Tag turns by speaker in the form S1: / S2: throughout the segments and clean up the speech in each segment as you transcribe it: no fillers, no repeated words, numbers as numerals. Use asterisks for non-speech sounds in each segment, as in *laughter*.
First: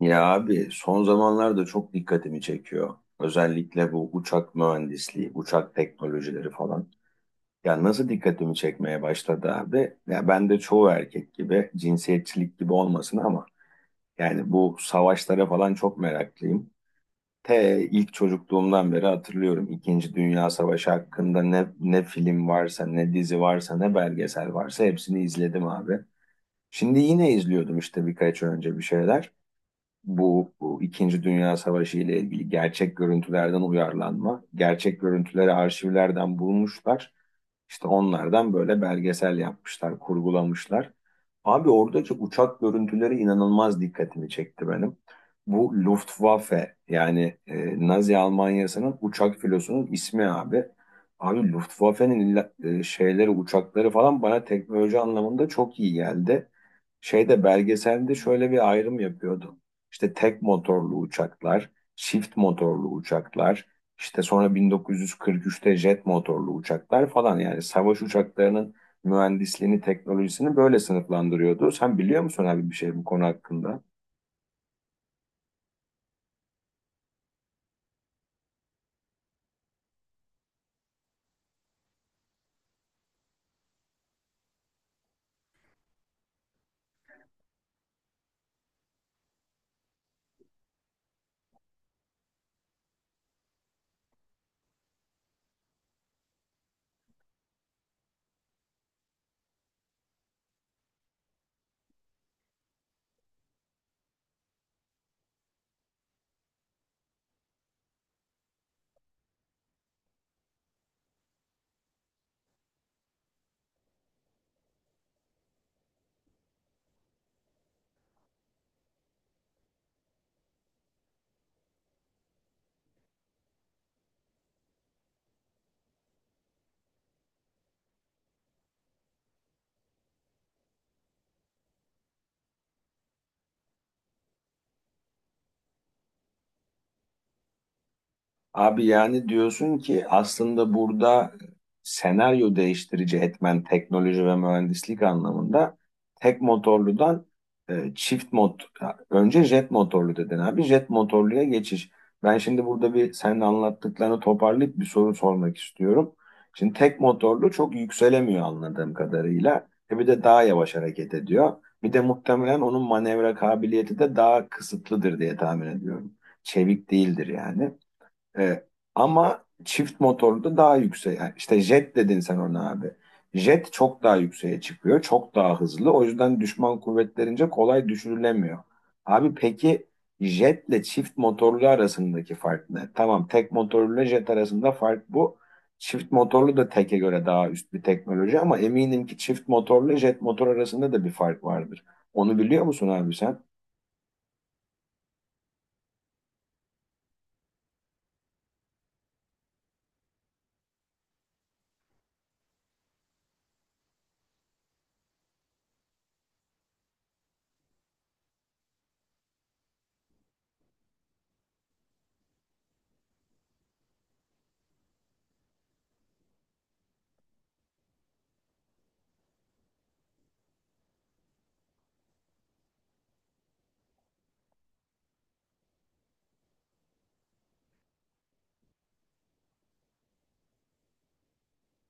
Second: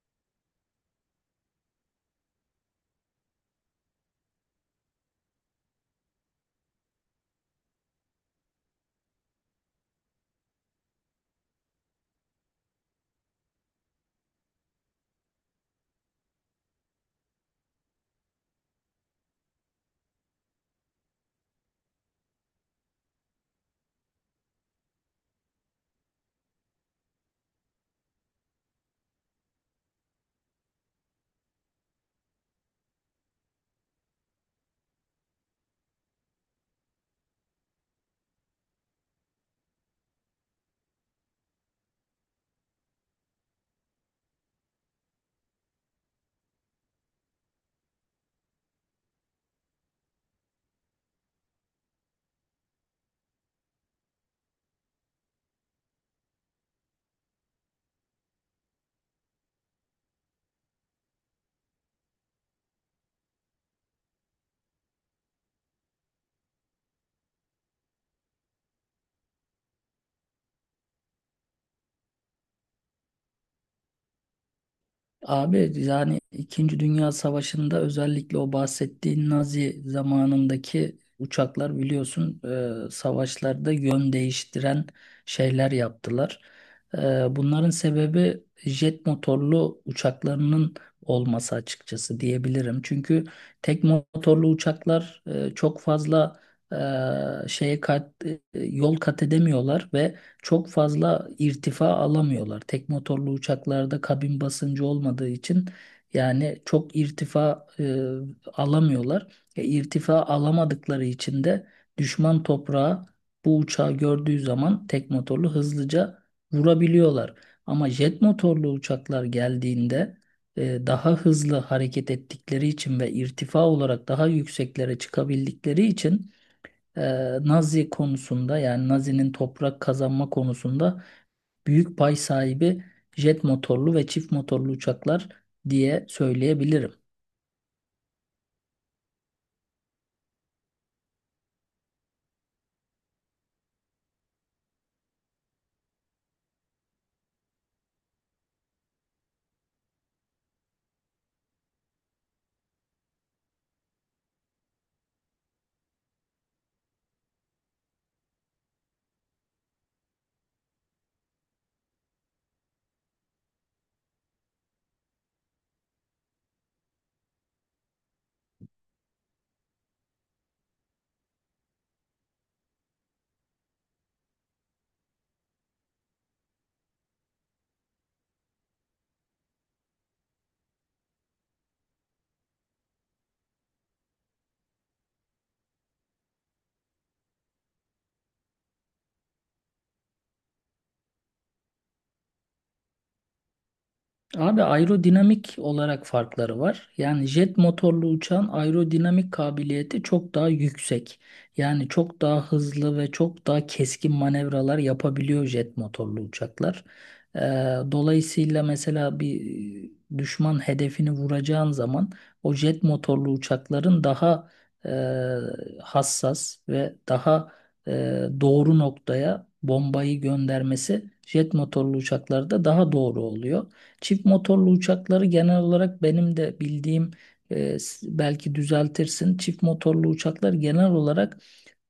S1: Ya abi son zamanlarda çok dikkatimi çekiyor. Özellikle bu uçak mühendisliği, uçak teknolojileri falan. Ya nasıl dikkatimi çekmeye başladı abi? Ya ben de çoğu erkek gibi cinsiyetçilik gibi olmasın ama yani bu savaşlara falan çok meraklıyım. T ilk çocukluğumdan beri hatırlıyorum. İkinci Dünya Savaşı hakkında ne film varsa, ne dizi varsa, ne belgesel varsa hepsini izledim abi. Şimdi yine izliyordum işte birkaç önce bir şeyler bu İkinci Dünya Savaşı ile ilgili gerçek görüntülerden uyarlanma. Gerçek görüntüleri arşivlerden bulmuşlar. İşte onlardan böyle belgesel yapmışlar, kurgulamışlar. Abi oradaki uçak görüntüleri inanılmaz dikkatimi çekti benim. Bu Luftwaffe yani Nazi Almanya'sının uçak filosunun ismi abi. Abi Luftwaffe'nin illa- şeyleri uçakları falan bana teknoloji anlamında çok iyi geldi. Şeyde belgeselde şöyle bir ayrım yapıyordu. İşte tek motorlu uçaklar, çift motorlu uçaklar, işte sonra 1943'te jet motorlu uçaklar falan yani savaş uçaklarının mühendisliğini, teknolojisini böyle sınıflandırıyordu. Sen biliyor musun abi bir şey bu konu hakkında?
S2: Abi yani İkinci Dünya Savaşı'nda özellikle o bahsettiğin Nazi zamanındaki uçaklar biliyorsun, savaşlarda yön değiştiren şeyler yaptılar. E, Bunların sebebi jet motorlu uçaklarının olması açıkçası diyebilirim. Çünkü tek motorlu uçaklar çok fazla yol kat edemiyorlar ve çok fazla irtifa alamıyorlar. Tek motorlu uçaklarda kabin basıncı olmadığı için yani çok irtifa alamıyorlar. İrtifa alamadıkları için de düşman toprağı bu uçağı gördüğü zaman tek motorlu hızlıca vurabiliyorlar. Ama jet motorlu uçaklar geldiğinde daha hızlı hareket ettikleri için ve irtifa olarak daha yükseklere çıkabildikleri için e, Nazi konusunda yani Nazi'nin toprak kazanma konusunda büyük pay sahibi jet motorlu ve çift motorlu uçaklar diye söyleyebilirim.
S1: Abi yani diyorsun ki aslında burada senaryo değiştirici etmen teknoloji ve mühendislik anlamında tek motorludan e, çift mot önce jet motorlu dedin abi, jet motorluya geçiş. Ben şimdi burada bir senin anlattıklarını toparlayıp bir soru sormak istiyorum. Şimdi tek motorlu çok yükselemiyor anladığım kadarıyla. E bir de daha yavaş hareket ediyor. Bir de muhtemelen onun manevra kabiliyeti de daha kısıtlıdır diye tahmin ediyorum. Çevik değildir yani. Evet. Ama çift motorlu da daha yüksek. Yani İşte jet dedin sen ona abi. Jet çok daha yükseğe çıkıyor. Çok daha hızlı. O yüzden düşman kuvvetlerince kolay düşürülemiyor. Abi peki jetle çift motorlu arasındaki fark ne? Tamam, tek motorlu jet arasında fark bu. Çift motorlu da teke göre daha üst bir teknoloji ama eminim ki çift motorlu jet motor arasında da bir fark vardır. Onu biliyor musun abi sen?
S2: Abi aerodinamik olarak farkları var. Yani jet motorlu uçağın aerodinamik kabiliyeti çok daha yüksek. Yani çok daha hızlı ve çok daha keskin manevralar yapabiliyor jet motorlu uçaklar. Ee, Dolayısıyla mesela bir düşman hedefini vuracağın zaman o jet motorlu uçakların daha hassas ve daha e, doğru noktaya bombayı göndermesi jet motorlu uçaklarda daha doğru oluyor. Çift motorlu uçakları genel olarak benim de bildiğim belki düzeltirsin. Çift motorlu uçaklar genel olarak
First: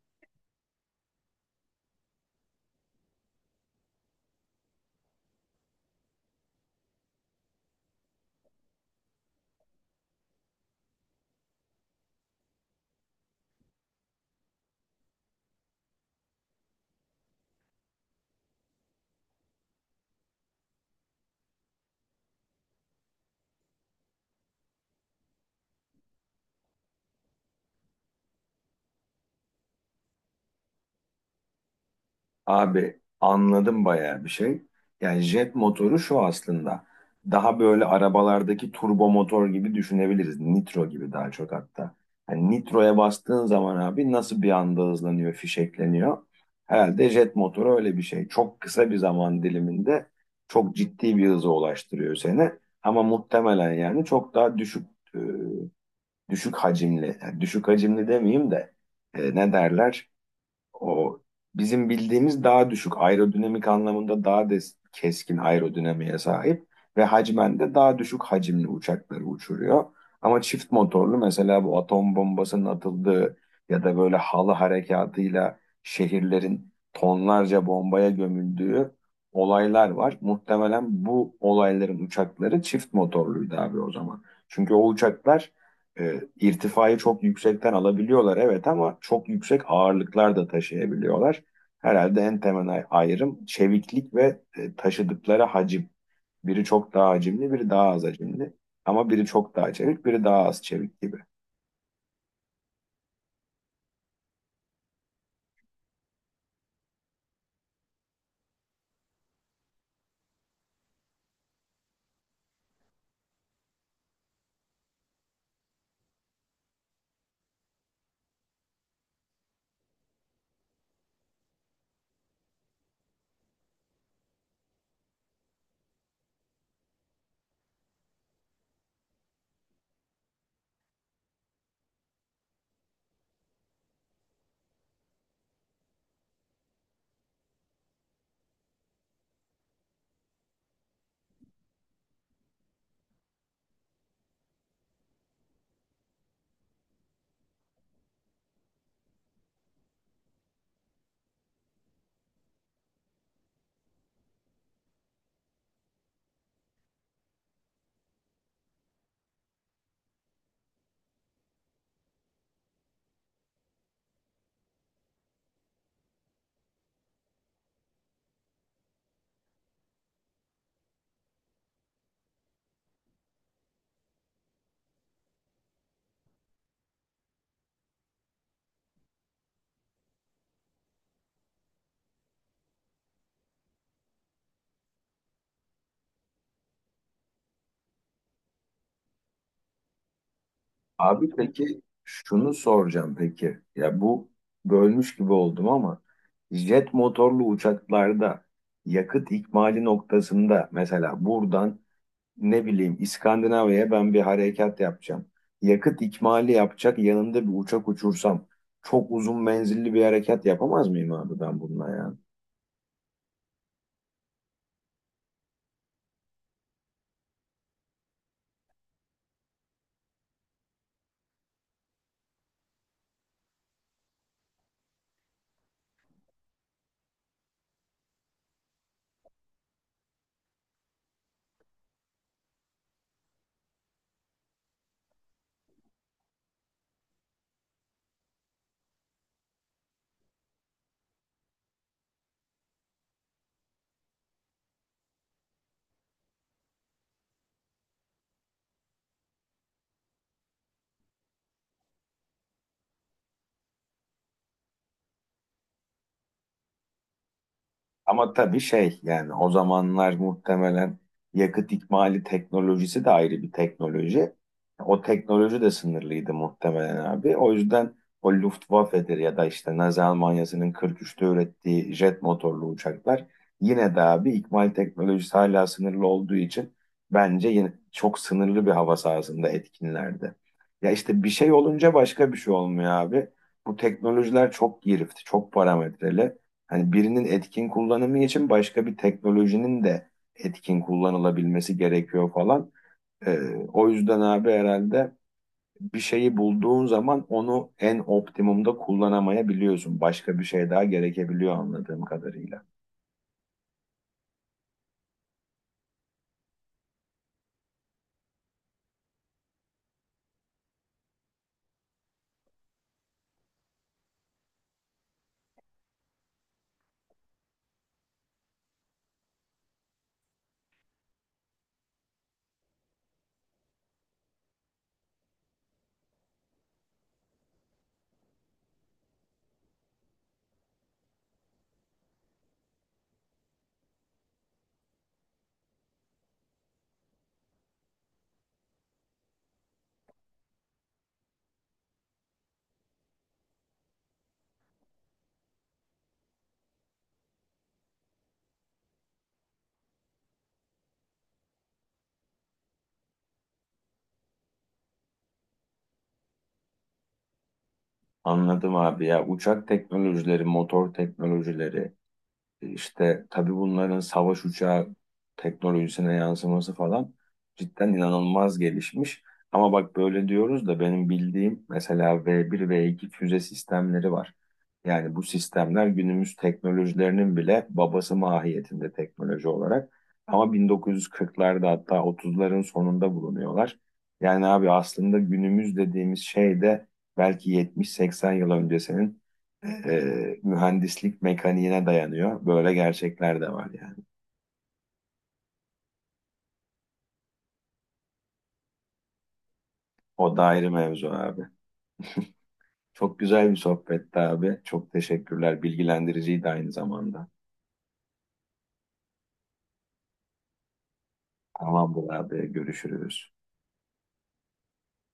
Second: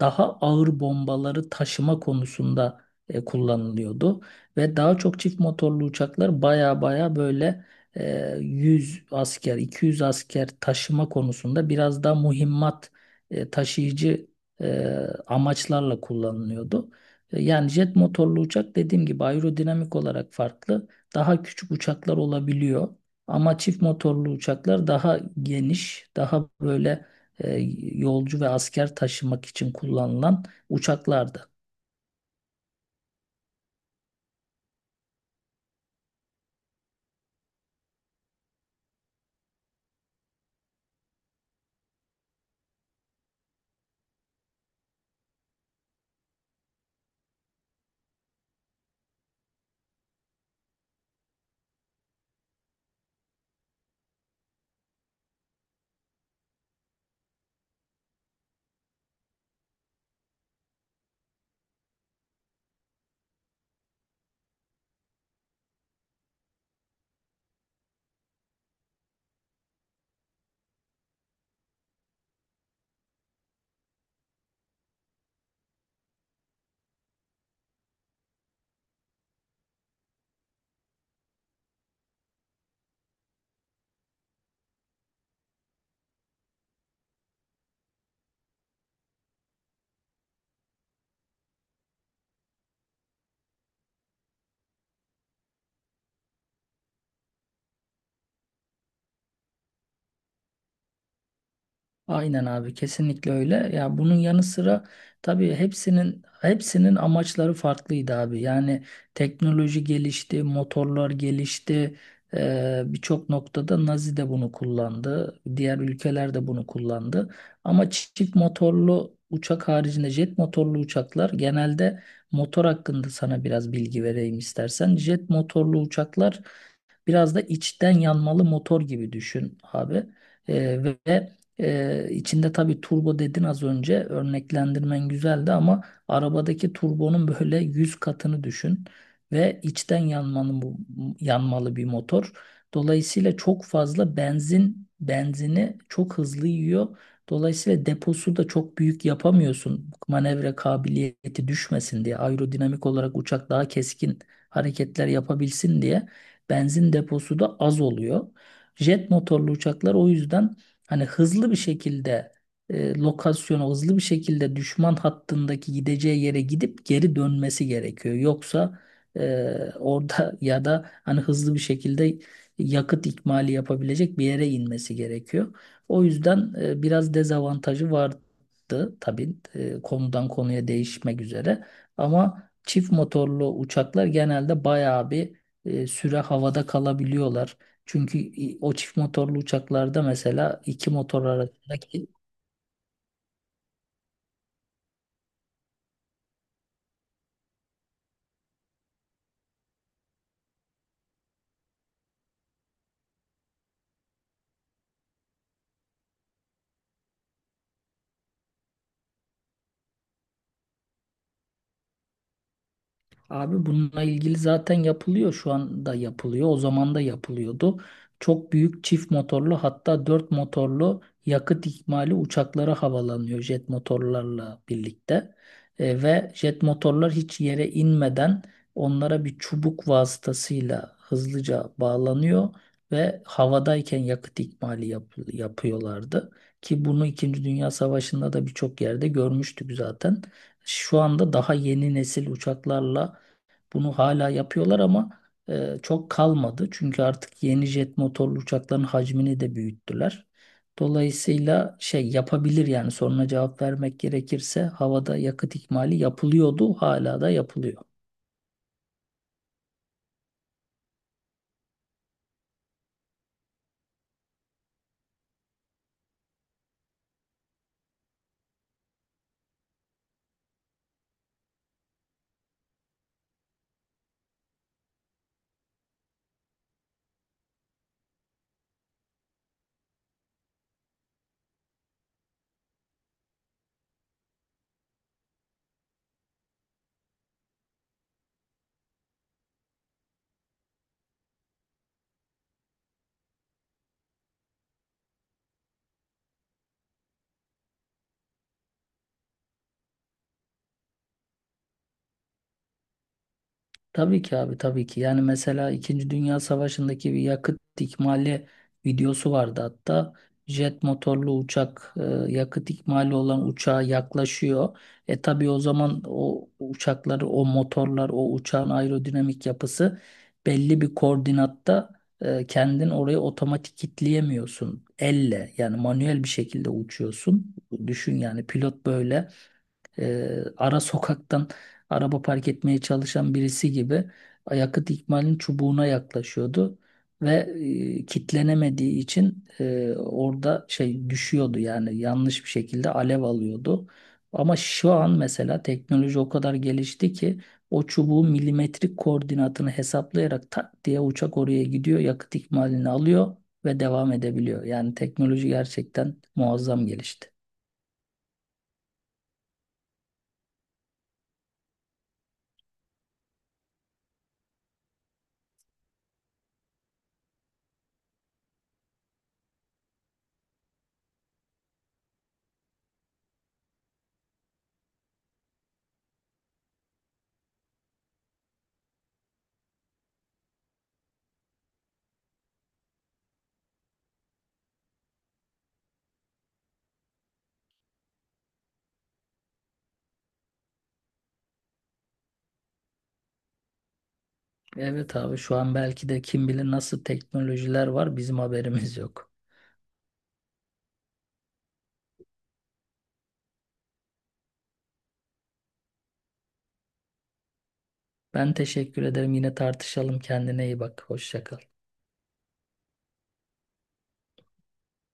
S2: daha ağır bombaları taşıma konusunda kullanılıyordu. Ve daha çok çift motorlu uçaklar baya baya böyle, 100 asker, 200 asker taşıma konusunda biraz daha mühimmat taşıyıcı e, amaçlarla kullanılıyordu. Yani jet motorlu uçak dediğim gibi aerodinamik olarak farklı. Daha küçük uçaklar olabiliyor. Ama çift motorlu uçaklar daha geniş, daha böyle yolcu ve asker taşımak için kullanılan uçaklardı.
S1: Abi anladım bayağı bir şey. Yani jet motoru şu aslında. Daha böyle arabalardaki turbo motor gibi düşünebiliriz. Nitro gibi daha çok hatta. Yani nitroya bastığın zaman abi nasıl bir anda hızlanıyor, fişekleniyor. Herhalde jet motoru öyle bir şey. Çok kısa bir zaman diliminde çok ciddi bir hıza ulaştırıyor seni. Ama muhtemelen yani çok daha düşük e, düşük hacimli. Yani düşük hacimli demeyeyim de ne derler? O bizim bildiğimiz daha düşük aerodinamik anlamında keskin aerodinamiğe sahip ve hacmen de daha düşük hacimli uçakları uçuruyor. Ama çift motorlu mesela bu atom bombasının atıldığı ya da böyle halı harekatıyla şehirlerin tonlarca bombaya gömüldüğü olaylar var. Muhtemelen bu olayların uçakları çift motorluydu abi o zaman. Çünkü o uçaklar irtifayı çok yüksekten alabiliyorlar, evet, ama çok yüksek ağırlıklar da taşıyabiliyorlar. Herhalde en temel ayrım çeviklik ve taşıdıkları hacim. Biri çok daha hacimli, biri daha az hacimli. Ama biri çok daha çevik, biri daha az çevik gibi.
S2: Aynen abi, kesinlikle öyle. Ya bunun yanı sıra tabii hepsinin amaçları farklıydı abi. Yani teknoloji gelişti, motorlar gelişti. Birçok noktada Nazi de bunu kullandı. Diğer ülkeler de bunu kullandı. Ama çift motorlu uçak haricinde jet motorlu uçaklar genelde motor hakkında sana biraz bilgi vereyim istersen. Jet motorlu uçaklar biraz da içten yanmalı motor gibi düşün abi. İçinde tabii turbo dedin az önce, örneklendirmen güzeldi ama arabadaki turbonun böyle 100 katını düşün ve içten yanmanın bu yanmalı bir motor. Dolayısıyla çok fazla benzini çok hızlı yiyor. Dolayısıyla deposu da çok büyük yapamıyorsun. Manevra kabiliyeti düşmesin diye, aerodinamik olarak uçak daha keskin hareketler yapabilsin diye benzin deposu da az oluyor. Jet motorlu uçaklar o yüzden hani hızlı bir şekilde, lokasyona hızlı bir şekilde düşman hattındaki gideceği yere gidip geri dönmesi gerekiyor. Yoksa *laughs* orada ya da hani hızlı bir şekilde yakıt ikmali yapabilecek bir yere inmesi gerekiyor. O yüzden biraz dezavantajı vardı tabii, konudan konuya değişmek üzere. Ama çift motorlu uçaklar genelde bayağı bir süre havada kalabiliyorlar. Çünkü o çift motorlu uçaklarda mesela iki motor
S1: Abi
S2: arasında...
S1: peki şunu soracağım peki. Ya bu bölmüş gibi oldum ama jet motorlu uçaklarda yakıt ikmali noktasında mesela buradan ne bileyim İskandinavya'ya ben bir harekat yapacağım. Yakıt ikmali yapacak yanında bir uçak uçursam çok uzun menzilli bir harekat yapamaz mıyım abi ben bununla yani?
S2: Abi bununla ilgili zaten yapılıyor, şu anda yapılıyor. O zaman da yapılıyordu. Çok büyük çift motorlu hatta dört motorlu yakıt ikmali uçaklara havalanıyor jet motorlarla birlikte. Ve jet motorlar hiç yere inmeden onlara bir çubuk vasıtasıyla hızlıca bağlanıyor ve havadayken yakıt ikmali yapıyorlardı. Ki bunu İkinci Dünya Savaşı'nda da birçok yerde görmüştük zaten. Şu anda daha yeni nesil uçaklarla bunu hala yapıyorlar ama çok kalmadı. Çünkü artık yeni jet motorlu uçakların hacmini de büyüttüler. Dolayısıyla şey yapabilir, yani soruna cevap vermek gerekirse havada yakıt ikmali yapılıyordu, hala da yapılıyor.
S1: Ama tabii şey yani o zamanlar muhtemelen yakıt ikmali teknolojisi de ayrı bir teknoloji. O teknoloji de sınırlıydı muhtemelen abi. O yüzden o Luftwaffe'dir ya da işte Nazi Almanya'sının 43'te ürettiği jet motorlu uçaklar yine de abi ikmal teknolojisi hala sınırlı olduğu için bence yine çok sınırlı bir hava sahasında etkinlerdi. Ya işte bir şey olunca başka bir şey olmuyor abi. Bu teknolojiler çok girift, çok parametreli. Hani birinin etkin kullanımı için başka bir teknolojinin de etkin kullanılabilmesi gerekiyor falan. Ee, O yüzden abi herhalde bir şeyi bulduğun zaman onu en optimumda kullanamayabiliyorsun. Başka bir şey daha gerekebiliyor anladığım kadarıyla.
S2: Tabii ki abi, tabii ki. Yani mesela İkinci Dünya Savaşı'ndaki bir yakıt ikmali videosu vardı hatta. Jet motorlu uçak yakıt ikmali olan uçağa yaklaşıyor. E tabii o zaman o uçakları, o motorlar, o uçağın aerodinamik yapısı belli bir koordinatta kendin orayı otomatik kilitleyemiyorsun. Elle yani manuel bir şekilde uçuyorsun. Düşün yani pilot böyle ara sokaktan araba park etmeye çalışan birisi gibi yakıt ikmalinin çubuğuna yaklaşıyordu ve kitlenemediği için orada şey düşüyordu, yani yanlış bir şekilde alev alıyordu. Ama şu an mesela teknoloji o kadar gelişti ki o çubuğun milimetrik koordinatını hesaplayarak tak diye uçak oraya gidiyor, yakıt ikmalini alıyor ve devam edebiliyor. Yani teknoloji gerçekten muazzam gelişti.
S1: Anladım abi, ya uçak teknolojileri, motor teknolojileri, İşte tabii bunların savaş uçağı teknolojisine yansıması falan cidden inanılmaz gelişmiş. Ama bak böyle diyoruz da benim bildiğim mesela V1, V2 füze sistemleri var. Yani bu sistemler günümüz teknolojilerinin bile babası mahiyetinde teknoloji olarak. Ama 1940'larda hatta 30'ların sonunda bulunuyorlar. Yani abi aslında günümüz dediğimiz şey de belki 70-80 yıl öncesinin mühendislik mekaniğine dayanıyor. Böyle gerçekler de var yani.
S2: Evet abi, şu an belki de kim bilir nasıl teknolojiler var, bizim haberimiz yok.
S1: O da ayrı mevzu abi. Çok güzel bir sohbetti abi. Çok teşekkürler. Bilgilendiriciydi aynı zamanda.
S2: Ben teşekkür ederim, yine tartışalım, kendine iyi bak, hoşça kal.
S1: Tamamdır abi. Görüşürüz.